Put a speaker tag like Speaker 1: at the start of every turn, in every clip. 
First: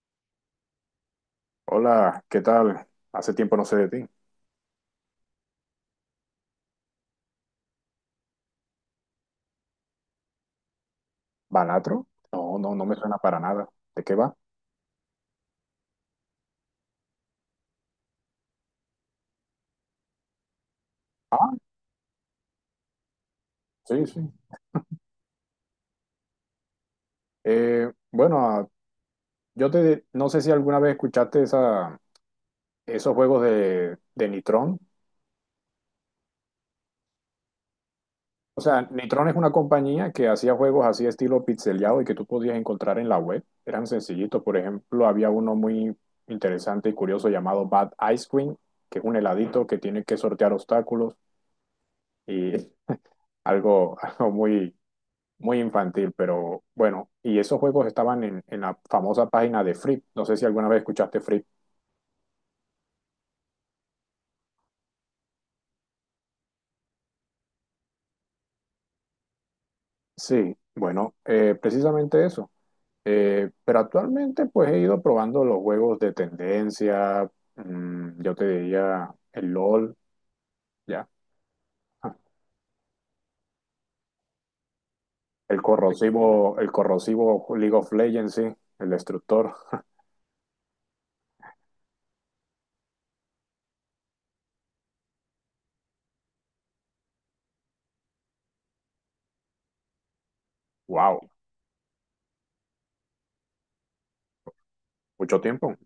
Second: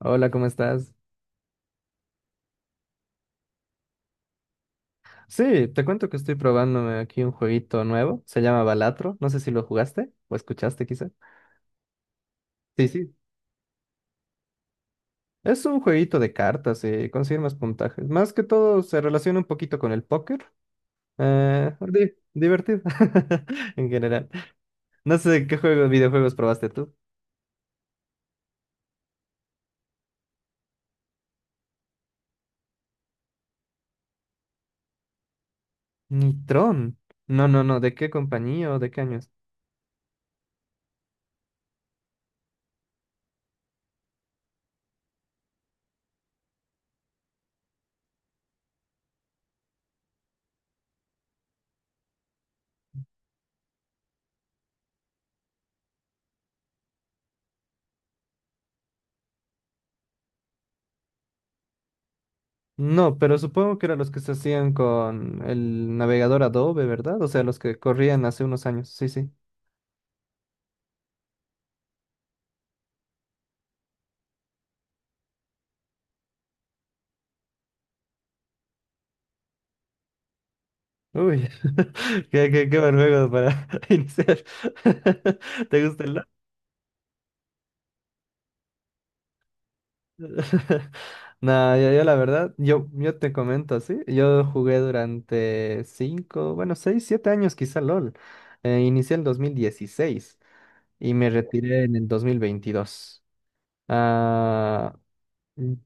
Speaker 1: Hola, ¿cómo estás?
Speaker 2: Hola, ¿qué tal? Hace tiempo no sé de ti.
Speaker 1: Sí, te cuento que estoy probándome aquí un jueguito nuevo, se llama Balatro, no sé si lo jugaste o escuchaste quizá.
Speaker 2: ¿Banatro? No, no, no
Speaker 1: Sí,
Speaker 2: me
Speaker 1: sí.
Speaker 2: suena para nada. ¿De qué va?
Speaker 1: Es un jueguito de cartas y conseguir más puntajes. Más que todo se relaciona un poquito con el póker.
Speaker 2: Ah,
Speaker 1: Divertido en
Speaker 2: sí, sí.
Speaker 1: general. No sé qué videojuegos probaste tú.
Speaker 2: Bueno, no sé si alguna vez escuchaste esos juegos de Nitron.
Speaker 1: Nitron. No, no, no, ¿de qué
Speaker 2: O
Speaker 1: compañía o
Speaker 2: sea,
Speaker 1: de qué
Speaker 2: Nitron
Speaker 1: años?
Speaker 2: es una compañía que hacía juegos así estilo pixeleado y que tú podías encontrar en la web. Eran sencillitos. Por ejemplo, había uno muy interesante y curioso llamado Bad Ice Cream, que es un heladito que tiene que sortear obstáculos y algo muy muy infantil, pero bueno, y esos juegos estaban en la famosa página de Free. No sé si alguna vez escuchaste Free.
Speaker 1: No, pero supongo que eran los que se hacían con el navegador Adobe, ¿verdad? O sea, los que corrían hace unos años. Sí, sí.
Speaker 2: Sí, bueno, precisamente eso. Pero actualmente pues he ido probando los juegos de tendencia, yo te diría el LOL, ya.
Speaker 1: Uy,
Speaker 2: Ah,
Speaker 1: qué buen juego para iniciar.
Speaker 2: el
Speaker 1: ¿Te gusta el LoL?
Speaker 2: corrosivo, el corrosivo League of Legends, sí, el destructor.
Speaker 1: No, yo la verdad, yo te comento así, yo jugué durante cinco, bueno, seis, 7 años quizá LOL. Inicié en 2016 y
Speaker 2: Wow,
Speaker 1: me retiré en el 2022. Ah,
Speaker 2: mucho
Speaker 1: mm,
Speaker 2: tiempo.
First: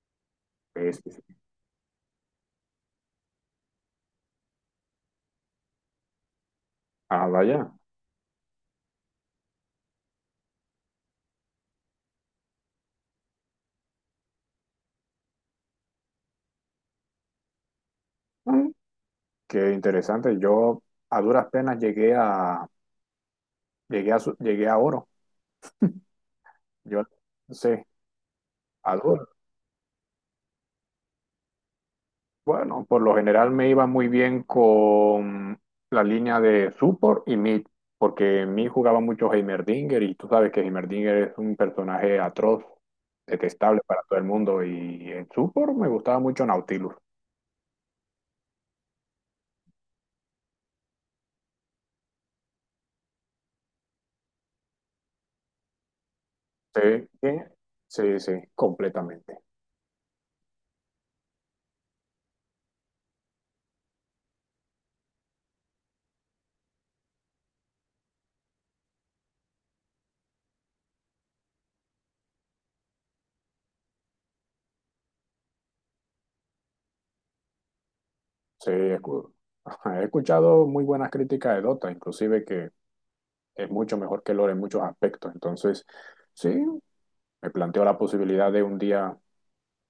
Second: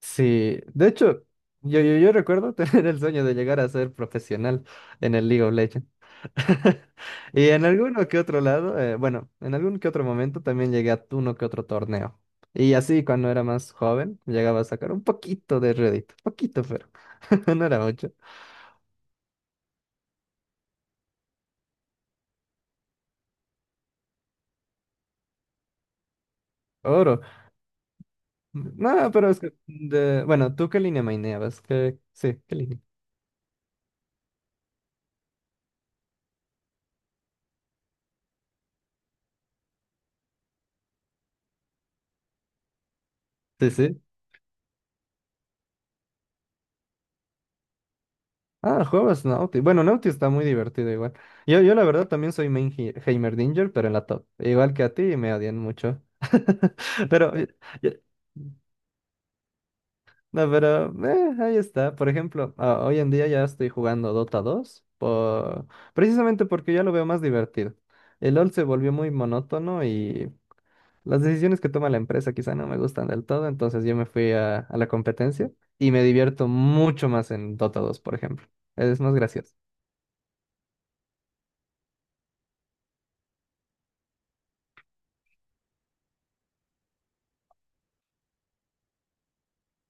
Speaker 1: sí, de
Speaker 2: Sí, sí,
Speaker 1: hecho,
Speaker 2: sí.
Speaker 1: yo recuerdo tener el sueño de llegar a ser profesional en el League of Legends.
Speaker 2: Ah,
Speaker 1: Y en
Speaker 2: vaya.
Speaker 1: alguno que otro lado, bueno, en algún que otro momento también llegué a uno que otro torneo. Y así cuando era más joven, llegaba a sacar un poquito de Reddit, poquito, pero no era mucho.
Speaker 2: Mm. Qué interesante. Yo a duras penas llegué a oro. Yo,
Speaker 1: Oro.
Speaker 2: sí,
Speaker 1: No,
Speaker 2: algo.
Speaker 1: pero es que, bueno, ¿tú qué línea maineabas? Sí, ¿qué línea?
Speaker 2: Bueno, por lo general me iba muy bien con la línea de support y mid, porque en mid jugaba mucho Heimerdinger y tú sabes que Heimerdinger es un personaje atroz,
Speaker 1: Sí,
Speaker 2: detestable para
Speaker 1: sí.
Speaker 2: todo el mundo, y en support me gustaba mucho Nautilus.
Speaker 1: Ah, juegas Nauti. Bueno, Nauti está muy divertido igual. Yo la verdad también soy main Heimerdinger, pero en la top. Igual que a ti, me odian mucho.
Speaker 2: Sí, sí,
Speaker 1: Pero... eh,
Speaker 2: sí, sí, completamente.
Speaker 1: No, pero ahí está. Por ejemplo, hoy en día ya estoy jugando Dota 2 precisamente porque ya lo veo más divertido. El LoL se volvió muy monótono y las decisiones que toma la empresa quizá no me gustan del todo, entonces yo me fui a la competencia y me divierto mucho más en Dota 2, por ejemplo.
Speaker 2: Sí,
Speaker 1: Es más gracioso.
Speaker 2: ajá, he escuchado muy buenas críticas de Dota, inclusive que es mucho mejor que lore en muchos aspectos. Entonces, sí, me planteo la posibilidad de un día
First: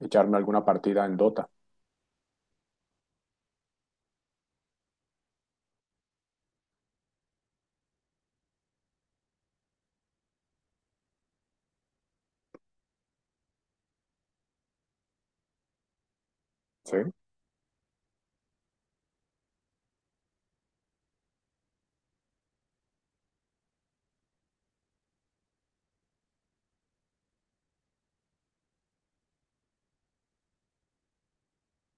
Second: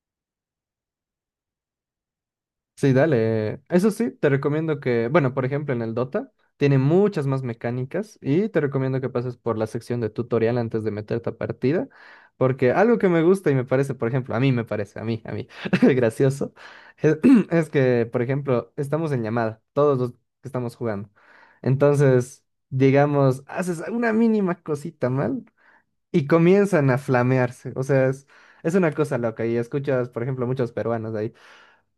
Speaker 2: echarme alguna partida en Dota.
Speaker 1: Sí, dale. Eso sí, te recomiendo que, bueno, por ejemplo, en el Dota tiene muchas más mecánicas y te recomiendo que pases por la sección de tutorial antes de meterte a partida, porque algo que me gusta y me parece, por ejemplo, a mí me parece, gracioso,
Speaker 2: Sí.
Speaker 1: es, es que, por ejemplo, estamos en llamada, todos los que estamos jugando. Entonces, digamos, haces una mínima cosita mal y comienzan a flamearse. O sea, es una cosa loca y escuchas, por ejemplo, muchos peruanos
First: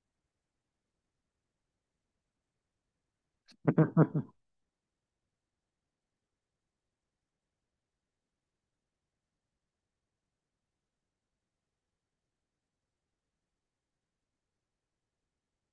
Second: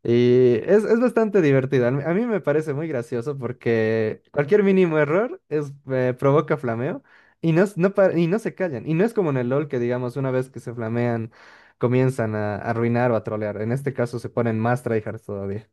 Speaker 1: y es bastante divertido. A mí me parece muy gracioso porque cualquier mínimo error es, provoca flameo y no, no, y no se callan. Y no es como en el LOL que, digamos, una vez que se flamean, comienzan a arruinar o a trolear. En este caso se ponen más tryhards todavía.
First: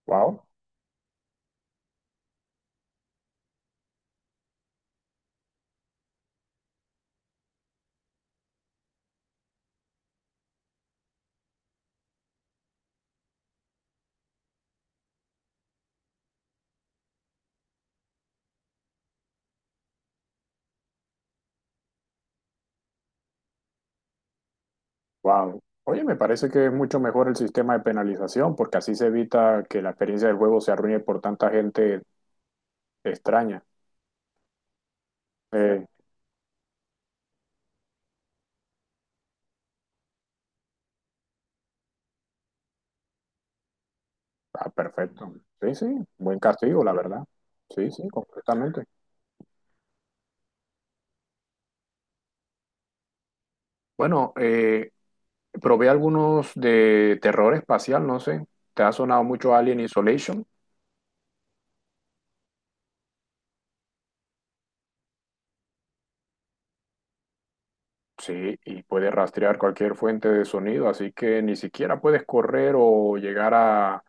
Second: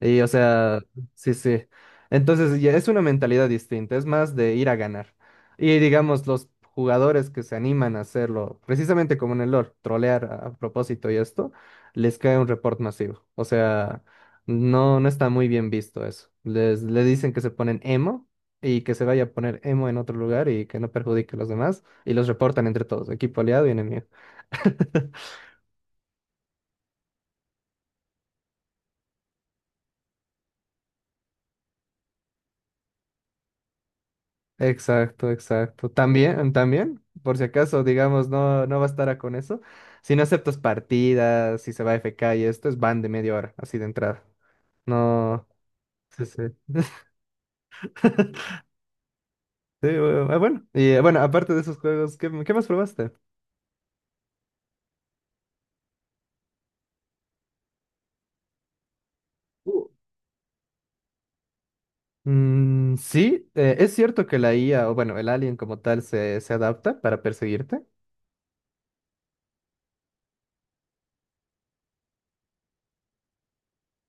Speaker 1: Y o
Speaker 2: Wow,
Speaker 1: sea, sí, sí. Entonces ya es una mentalidad distinta, es más de ir a ganar. Y digamos, los jugadores que se animan a hacerlo, precisamente como en el LoL, trolear a propósito y esto, les cae un report masivo. O sea, no, no está muy bien visto eso. Le dicen que se ponen emo y que se vaya a poner emo en otro lugar y que no perjudique a los demás y los reportan entre todos, equipo aliado y enemigo.
Speaker 2: wow. Oye, me parece que es mucho mejor el sistema de penalización porque así se evita que la experiencia del juego se arruine por tanta gente extraña.
Speaker 1: Exacto,
Speaker 2: Eh,
Speaker 1: exacto. También, también, por si acaso, digamos, no, no bastará con eso. Si no aceptas partidas, si se va F K y esto, es ban de media hora, así de entrada.
Speaker 2: ah, perfecto.
Speaker 1: No,
Speaker 2: Sí, sí,
Speaker 1: sí,
Speaker 2: buen
Speaker 1: sí.
Speaker 2: castigo, la verdad. Sí, sí, completamente.
Speaker 1: Sí, bueno, y bueno, aparte de esos juegos, ¿qué, qué más probaste?
Speaker 2: Bueno, probé algunos de terror espacial, no sé. ¿Te ha sonado mucho Alien
Speaker 1: Uh,
Speaker 2: Isolation?
Speaker 1: Mm, sí, es cierto que la IA, o bueno, el alien como tal, se adapta para perseguirte.
Speaker 2: Sí, y puede rastrear cualquier fuente de sonido, así que ni siquiera puedes correr o llegar a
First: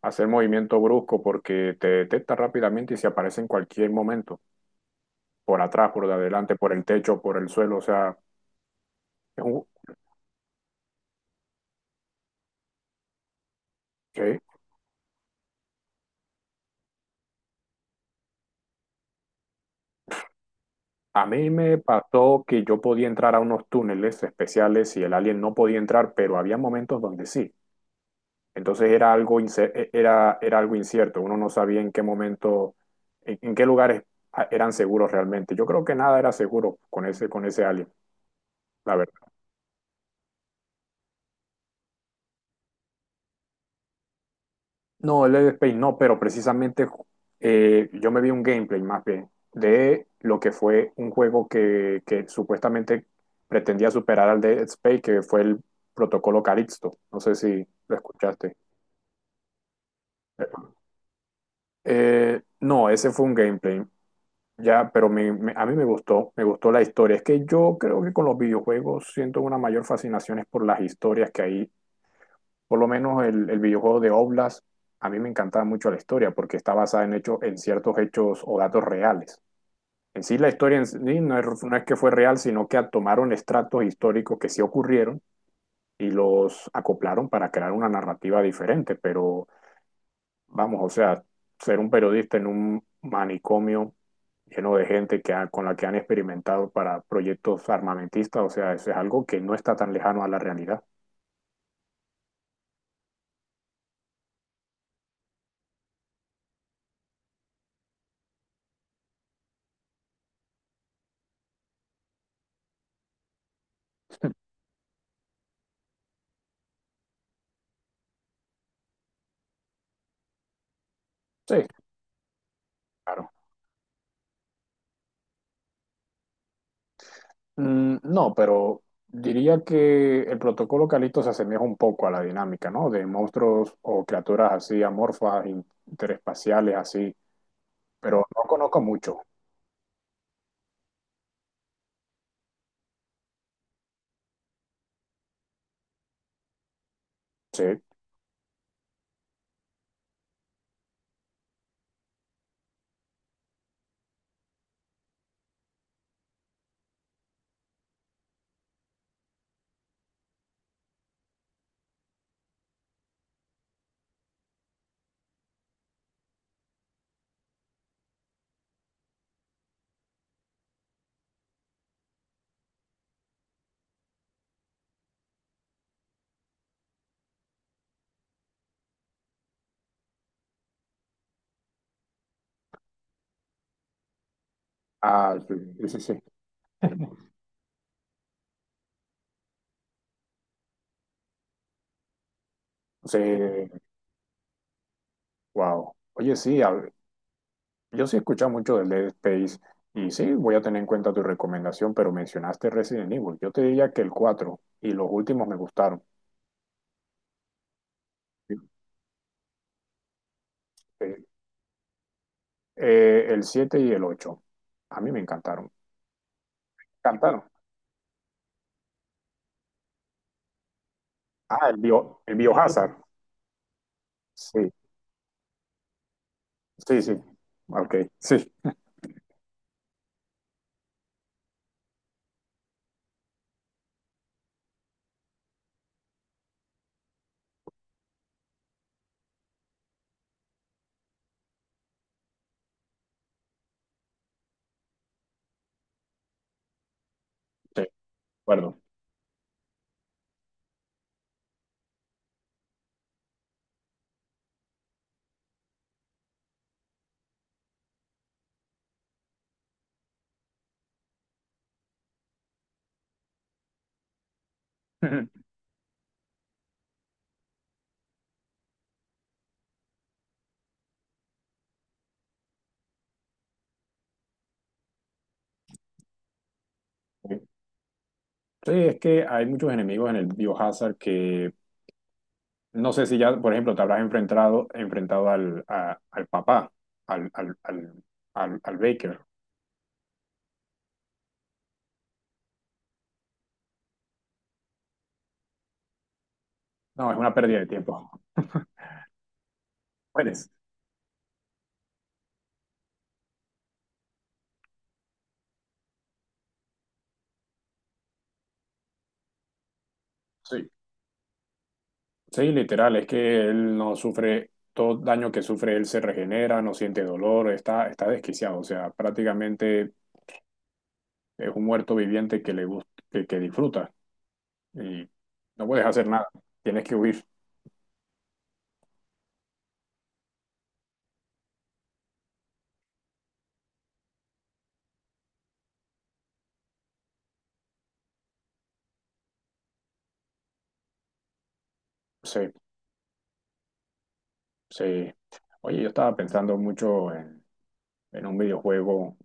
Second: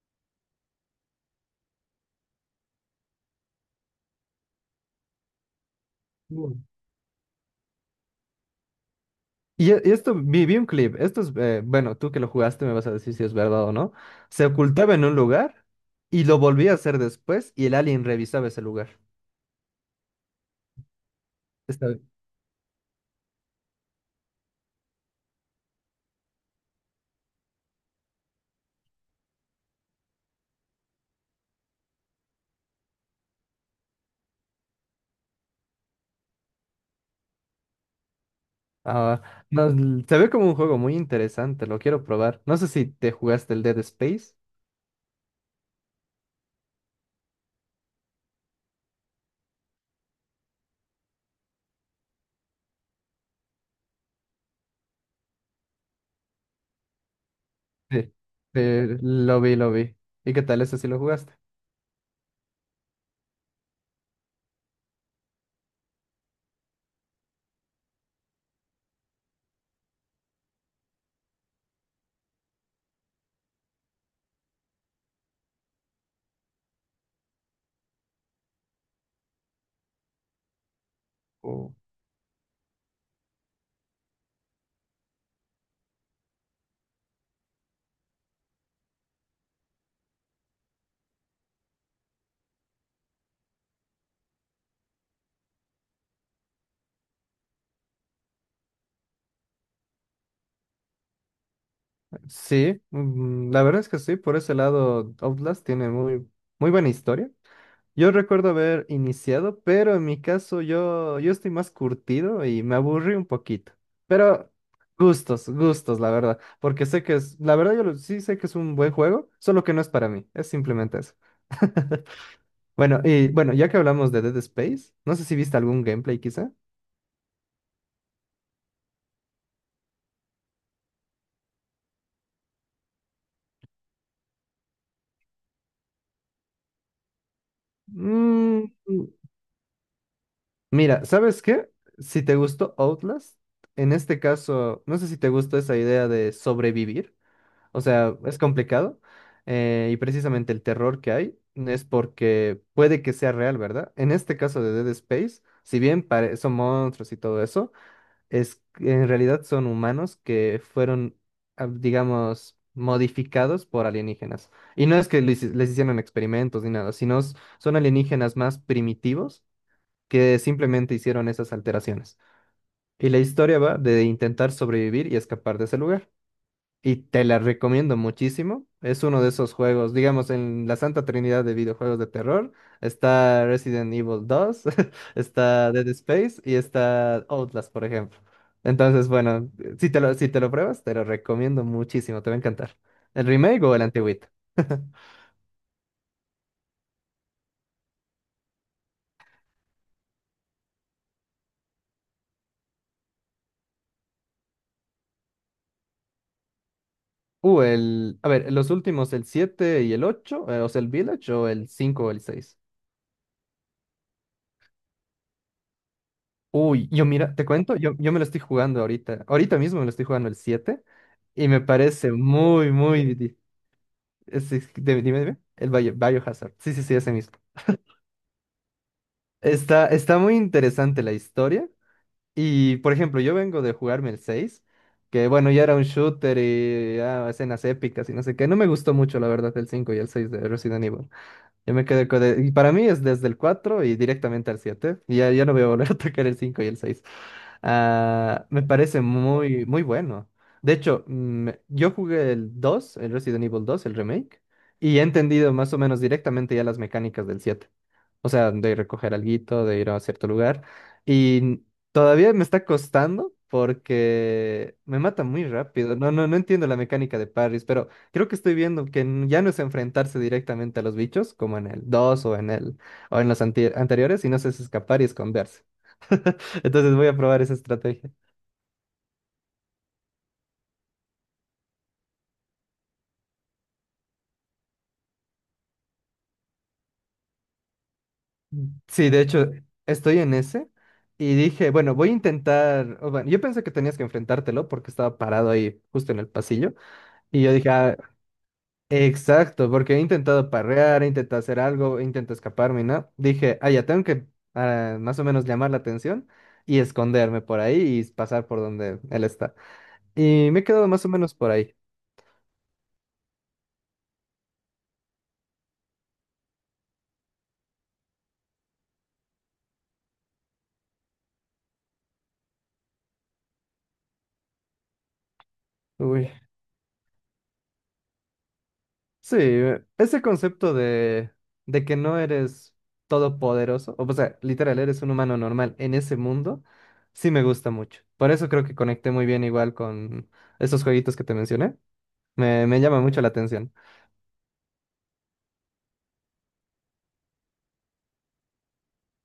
Speaker 2: hacer movimiento brusco porque te detecta rápidamente y se aparece en cualquier momento, por atrás, por de adelante, por el techo, por el suelo, o sea, es un...
Speaker 1: Y esto, vi un clip, esto es, bueno, tú que lo jugaste me vas a decir si es verdad o no.
Speaker 2: ¿Qué?
Speaker 1: Se ocultaba en un lugar y lo volvía a hacer después y el alien revisaba ese lugar.
Speaker 2: A mí me
Speaker 1: Está bien.
Speaker 2: pasó que yo podía entrar a unos túneles especiales y el alien no podía entrar, pero había momentos donde sí. Entonces era algo, era algo incierto, uno no sabía en qué momento, en qué lugares eran seguros realmente. Yo creo que nada era seguro con ese alien, la verdad.
Speaker 1: Ah, no, se ve como un juego muy interesante, lo quiero probar. No sé si te jugaste el Dead Space.
Speaker 2: No, el Dead Space no, pero precisamente yo me vi un gameplay más bien de lo que fue un juego que supuestamente pretendía superar al Dead Space, que fue el Protocolo Calixto. No sé si lo
Speaker 1: Sí,
Speaker 2: escuchaste.
Speaker 1: lo vi, lo vi. ¿Y qué tal ese si lo jugaste?
Speaker 2: No, ese fue un gameplay. Ya, pero a mí me gustó la historia. Es que yo creo que con los videojuegos siento una mayor fascinación es por las historias que hay. Por lo menos el videojuego de Oblast, a mí me encantaba mucho la historia porque está basada en hechos, en ciertos hechos o datos reales. En sí, la historia en sí no es,
Speaker 1: Oh.
Speaker 2: no es que fue real, sino que tomaron estratos históricos que sí ocurrieron y los acoplaron para crear una narrativa diferente. Pero vamos, o sea, ser un periodista en un manicomio lleno de gente con la que han experimentado para proyectos armamentistas, o sea, eso es algo que no está tan lejano a la realidad.
Speaker 1: Sí, mm, la verdad es que sí, por ese lado Outlast tiene muy, muy buena historia. Yo recuerdo haber iniciado, pero en mi caso yo, yo estoy más curtido y me aburrí un poquito. Pero gustos, gustos, la verdad. Porque sé que es, la verdad yo sí sé que es un buen juego, solo que no es para mí. Es simplemente eso.
Speaker 2: Sí,
Speaker 1: Bueno, y
Speaker 2: claro.
Speaker 1: bueno, ya que hablamos de Dead Space, no sé si viste algún gameplay quizá.
Speaker 2: Mm, no, pero diría que el protocolo Calixto se asemeja un poco a la dinámica, ¿no? De monstruos o criaturas así amorfas, interespaciales, así, pero no
Speaker 1: Mm,
Speaker 2: conozco mucho.
Speaker 1: Mira, ¿sabes qué? Si te gustó Outlast, en este caso, no sé si te gustó esa idea de sobrevivir.
Speaker 2: Sí.
Speaker 1: O sea, es complicado. Y precisamente el terror que hay es porque puede que sea real, ¿verdad? En este caso de Dead Space, si bien son monstruos y todo eso, es en realidad son humanos que fueron, ah, digamos, modificados por alienígenas. Y no es que les hicieron experimentos ni nada, sino son alienígenas más primitivos que simplemente hicieron esas alteraciones. Y la historia va de intentar sobrevivir y escapar de ese lugar. Y te la recomiendo muchísimo. Es uno de esos juegos, digamos, en la Santa Trinidad de videojuegos de terror. Está Resident Evil 2
Speaker 2: Ah, sí,
Speaker 1: está Dead
Speaker 2: sí, sí.
Speaker 1: Space y está Outlast, por ejemplo. Entonces, bueno, si te lo, si te lo pruebas, te lo recomiendo muchísimo, te va a encantar.
Speaker 2: Sí,
Speaker 1: ¿El remake o el antiguito?
Speaker 2: wow. Oye, sí, yo sí he escuchado mucho del Dead Space y sí, voy a tener en cuenta tu recomendación, pero mencionaste Resident Evil. Yo te diría que el cuatro y los últimos me gustaron.
Speaker 1: El, a ver, los últimos, el siete y el 8 o sea, el
Speaker 2: Eh,
Speaker 1: Village o el 5 o el seis.
Speaker 2: el 7 y el 8 a mí me encantaron.
Speaker 1: Uy, yo mira,
Speaker 2: Encantaron.
Speaker 1: te cuento, yo me lo estoy jugando ahorita. Ahorita mismo me lo estoy jugando el siete. Y me
Speaker 2: Ah, el bio,
Speaker 1: parece
Speaker 2: el
Speaker 1: muy,
Speaker 2: Biohazard.
Speaker 1: muy...
Speaker 2: Sí,
Speaker 1: dime, dime, dime. El Biohazard. Sí, sí, sí,
Speaker 2: sí,
Speaker 1: ese
Speaker 2: sí.
Speaker 1: mismo.
Speaker 2: Ok, sí, sí,
Speaker 1: Está, está muy interesante la historia. Y, por ejemplo, yo vengo de jugarme el 6 que bueno, ya era un shooter y ah, escenas épicas y no sé qué. No me gustó mucho, la verdad, el 5 y el 6 de Resident Evil. Yo me quedé con... Y para mí es desde el 4 y directamente al siete. Y ya, ya no voy a volver a tocar el 5 y el seis.
Speaker 2: de
Speaker 1: Ah, me
Speaker 2: acuerdo.
Speaker 1: parece muy, muy bueno. De hecho, mm, yo jugué el dos, el Resident Evil dos, el remake, y he entendido más o menos directamente ya las mecánicas del siete. O sea, de recoger alguito, de ir a cierto lugar. Y todavía me está costando porque me mata muy rápido. No, no, no entiendo la mecánica de parries, pero creo que estoy viendo que ya no es enfrentarse directamente a los bichos, como en el 2 o en el o en los anteriores, sino es escapar y esconderse. Entonces voy a probar esa estrategia.
Speaker 2: Sí, es que hay muchos enemigos en el Biohazard que no sé si ya, por ejemplo, te habrás enfrentado al papá, al, al, al, al
Speaker 1: Sí,
Speaker 2: Baker.
Speaker 1: de hecho, estoy en ese y dije, bueno, voy a intentar. O bueno, yo pensé que tenías que enfrentártelo porque estaba parado ahí justo en el pasillo.
Speaker 2: No, es una
Speaker 1: Y yo
Speaker 2: pérdida de
Speaker 1: dije, "Ah,
Speaker 2: tiempo.
Speaker 1: exacto, porque he intentado
Speaker 2: Mueres.
Speaker 1: parrear, he intentado hacer algo, he intentado escaparme, ¿no?". Dije, ya tengo que más o menos llamar la atención y esconderme por ahí y pasar por donde él está. Y me he
Speaker 2: Sí.
Speaker 1: quedado más o menos por ahí.
Speaker 2: Sí, literal, es que él no sufre, todo daño que sufre él se regenera, no siente dolor, está desquiciado, o sea, prácticamente es un muerto viviente que le gusta, que disfruta y no puedes hacer nada,
Speaker 1: Uy.
Speaker 2: tienes que huir.
Speaker 1: Sí, ese concepto de que no eres todopoderoso, o sea, literal, eres un humano normal en ese mundo, sí me gusta mucho. Por eso creo que conecté muy bien igual con esos jueguitos que te mencioné.
Speaker 2: Sí,
Speaker 1: Me llama mucho la atención.
Speaker 2: sí. Oye, yo estaba pensando mucho en un videojuego,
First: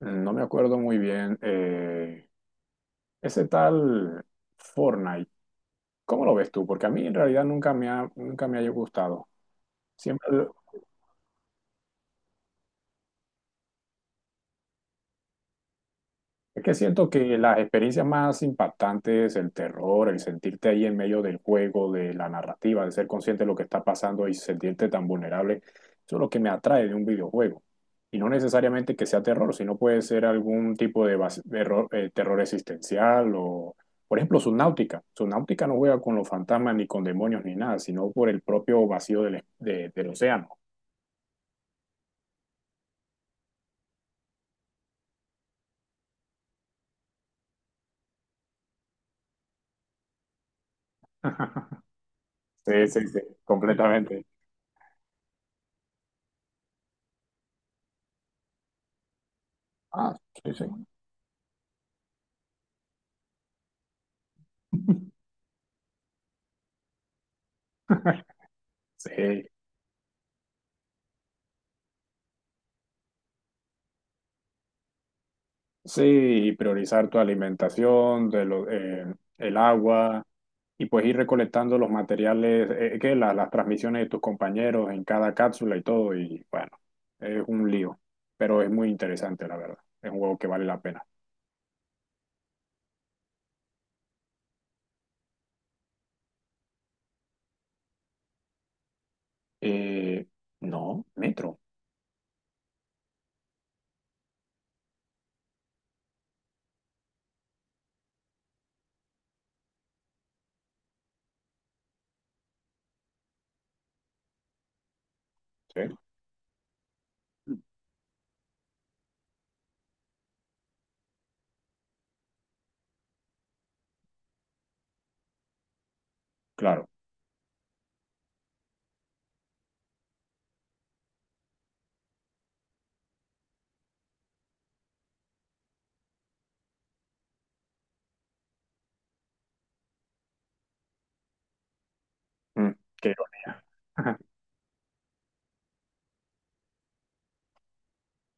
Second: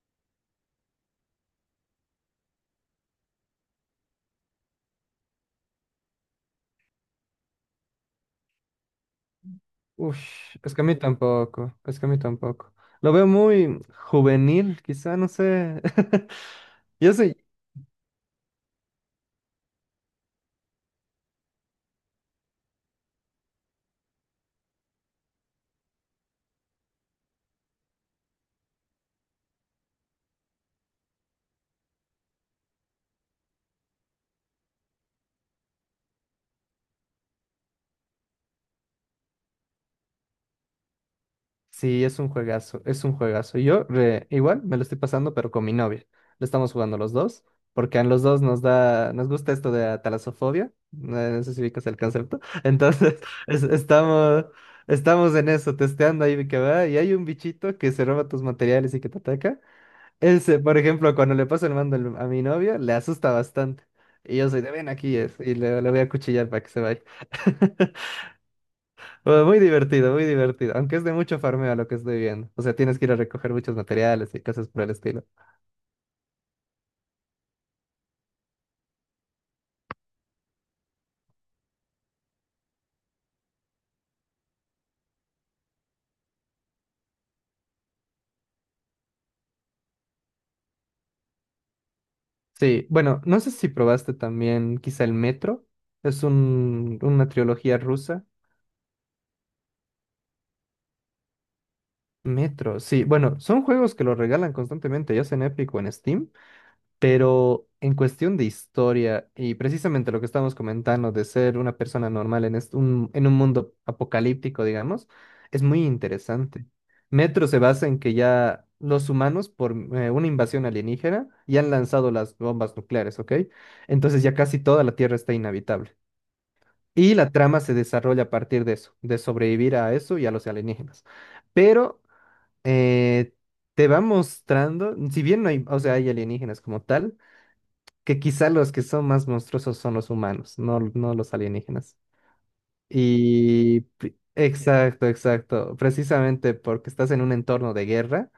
Speaker 2: no me acuerdo muy bien, ese tal Fortnite, ¿cómo lo ves tú? Porque a mí en realidad nunca me haya gustado.
Speaker 1: Uff,
Speaker 2: Siempre.
Speaker 1: es que a mí tampoco, es que a mí tampoco. Lo veo muy juvenil, quizá, no sé.
Speaker 2: Es que siento
Speaker 1: Yo soy,
Speaker 2: que las experiencias más impactantes, el terror, el sentirte ahí en medio del juego, de la narrativa, de ser consciente de lo que está pasando y sentirte tan vulnerable, eso es lo que me atrae de un videojuego. Y no necesariamente que sea terror, sino puede ser algún tipo de terror existencial o, por ejemplo, Subnautica. Subnautica no juega con los fantasmas ni con demonios ni nada, sino por el propio vacío del océano.
Speaker 1: sí, es un juegazo, es un juegazo. Yo igual me lo estoy pasando, pero con mi novia. Lo estamos jugando los dos, porque a los dos nos gusta esto de la talasofobia. No, no sé si ubicas el concepto.
Speaker 2: Sí, sí,
Speaker 1: Entonces,
Speaker 2: sí,
Speaker 1: es-
Speaker 2: completamente.
Speaker 1: estamos, estamos en eso, testeando ahí que va, y hay un bichito que se roba tus materiales y que te ataca.
Speaker 2: Ah, sí,
Speaker 1: Ese,
Speaker 2: sí.
Speaker 1: por ejemplo, cuando le paso el mando a mi novia, le asusta bastante. Y yo soy de ven aquí es, y le voy a cuchillar para que se vaya. Bueno,
Speaker 2: Sí.
Speaker 1: muy divertido, muy divertido. Aunque es de mucho farmeo lo que estoy viendo. O sea, tienes que ir a recoger muchos materiales y cosas por el estilo.
Speaker 2: Sí, y priorizar tu alimentación, el agua, y pues ir recolectando los materiales, que las transmisiones de tus compañeros en cada cápsula y todo, y bueno, es un lío, pero es muy interesante, la verdad. Es un juego que vale la pena.
Speaker 1: Sí, bueno, no sé si probaste también quizá el Metro. Es un, una trilogía rusa.
Speaker 2: Eh, no, Metro,
Speaker 1: Metro, sí. Bueno, son juegos que lo regalan constantemente, ya sea en Epic o en Steam. Pero en cuestión de historia y precisamente lo que estamos comentando de ser una persona normal en, en un mundo apocalíptico, digamos, es
Speaker 2: sí,
Speaker 1: muy interesante. Metro se basa en que ya los humanos, por una invasión alienígena, ya han lanzado las bombas nucleares, ¿ok? Entonces ya casi toda la Tierra está inhabitable.
Speaker 2: claro.
Speaker 1: Y la trama se desarrolla a partir de eso, de sobrevivir a eso y a los alienígenas. Pero eh, te va mostrando, si bien no hay, o sea, hay alienígenas como tal, que quizá los que son más monstruosos son los humanos, no, no los alienígenas.
Speaker 2: Mm, qué ironía.
Speaker 1: Y exacto, exacto. Precisamente porque estás en un entorno de guerra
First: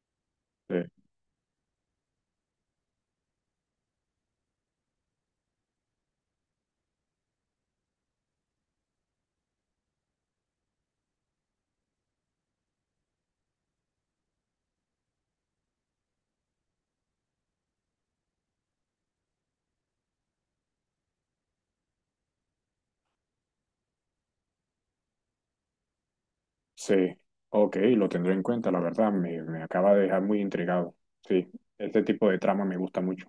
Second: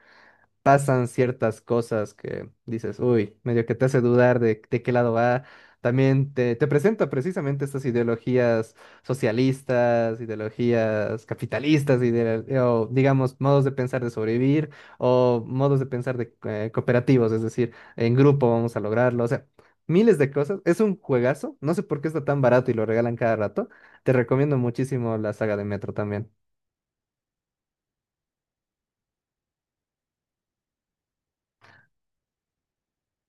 Speaker 2: Sí,
Speaker 1: pasan ciertas cosas que dices, uy, medio que te hace dudar de qué lado va. También te presenta precisamente estas ideologías socialistas, ideologías capitalistas, o digamos, modos de pensar de sobrevivir o modos de pensar de cooperativos, es decir, en grupo vamos a lograrlo, o sea, miles de cosas. Es un juegazo, no sé por qué está tan barato y lo regalan cada rato. Te recomiendo muchísimo la saga de Metro también.
Speaker 2: sí, ok, lo tendré en cuenta, la verdad, me acaba de dejar muy intrigado. Sí, este tipo de trama me gusta mucho.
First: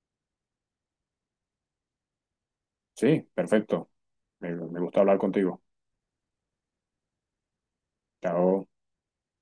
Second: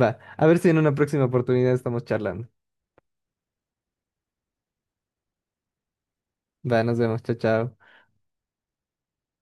Speaker 1: Va, a ver si en una próxima oportunidad estamos charlando.
Speaker 2: Sí, perfecto. Me gusta hablar contigo.
Speaker 1: Va, nos vemos, chao, chao.
Speaker 2: Chao.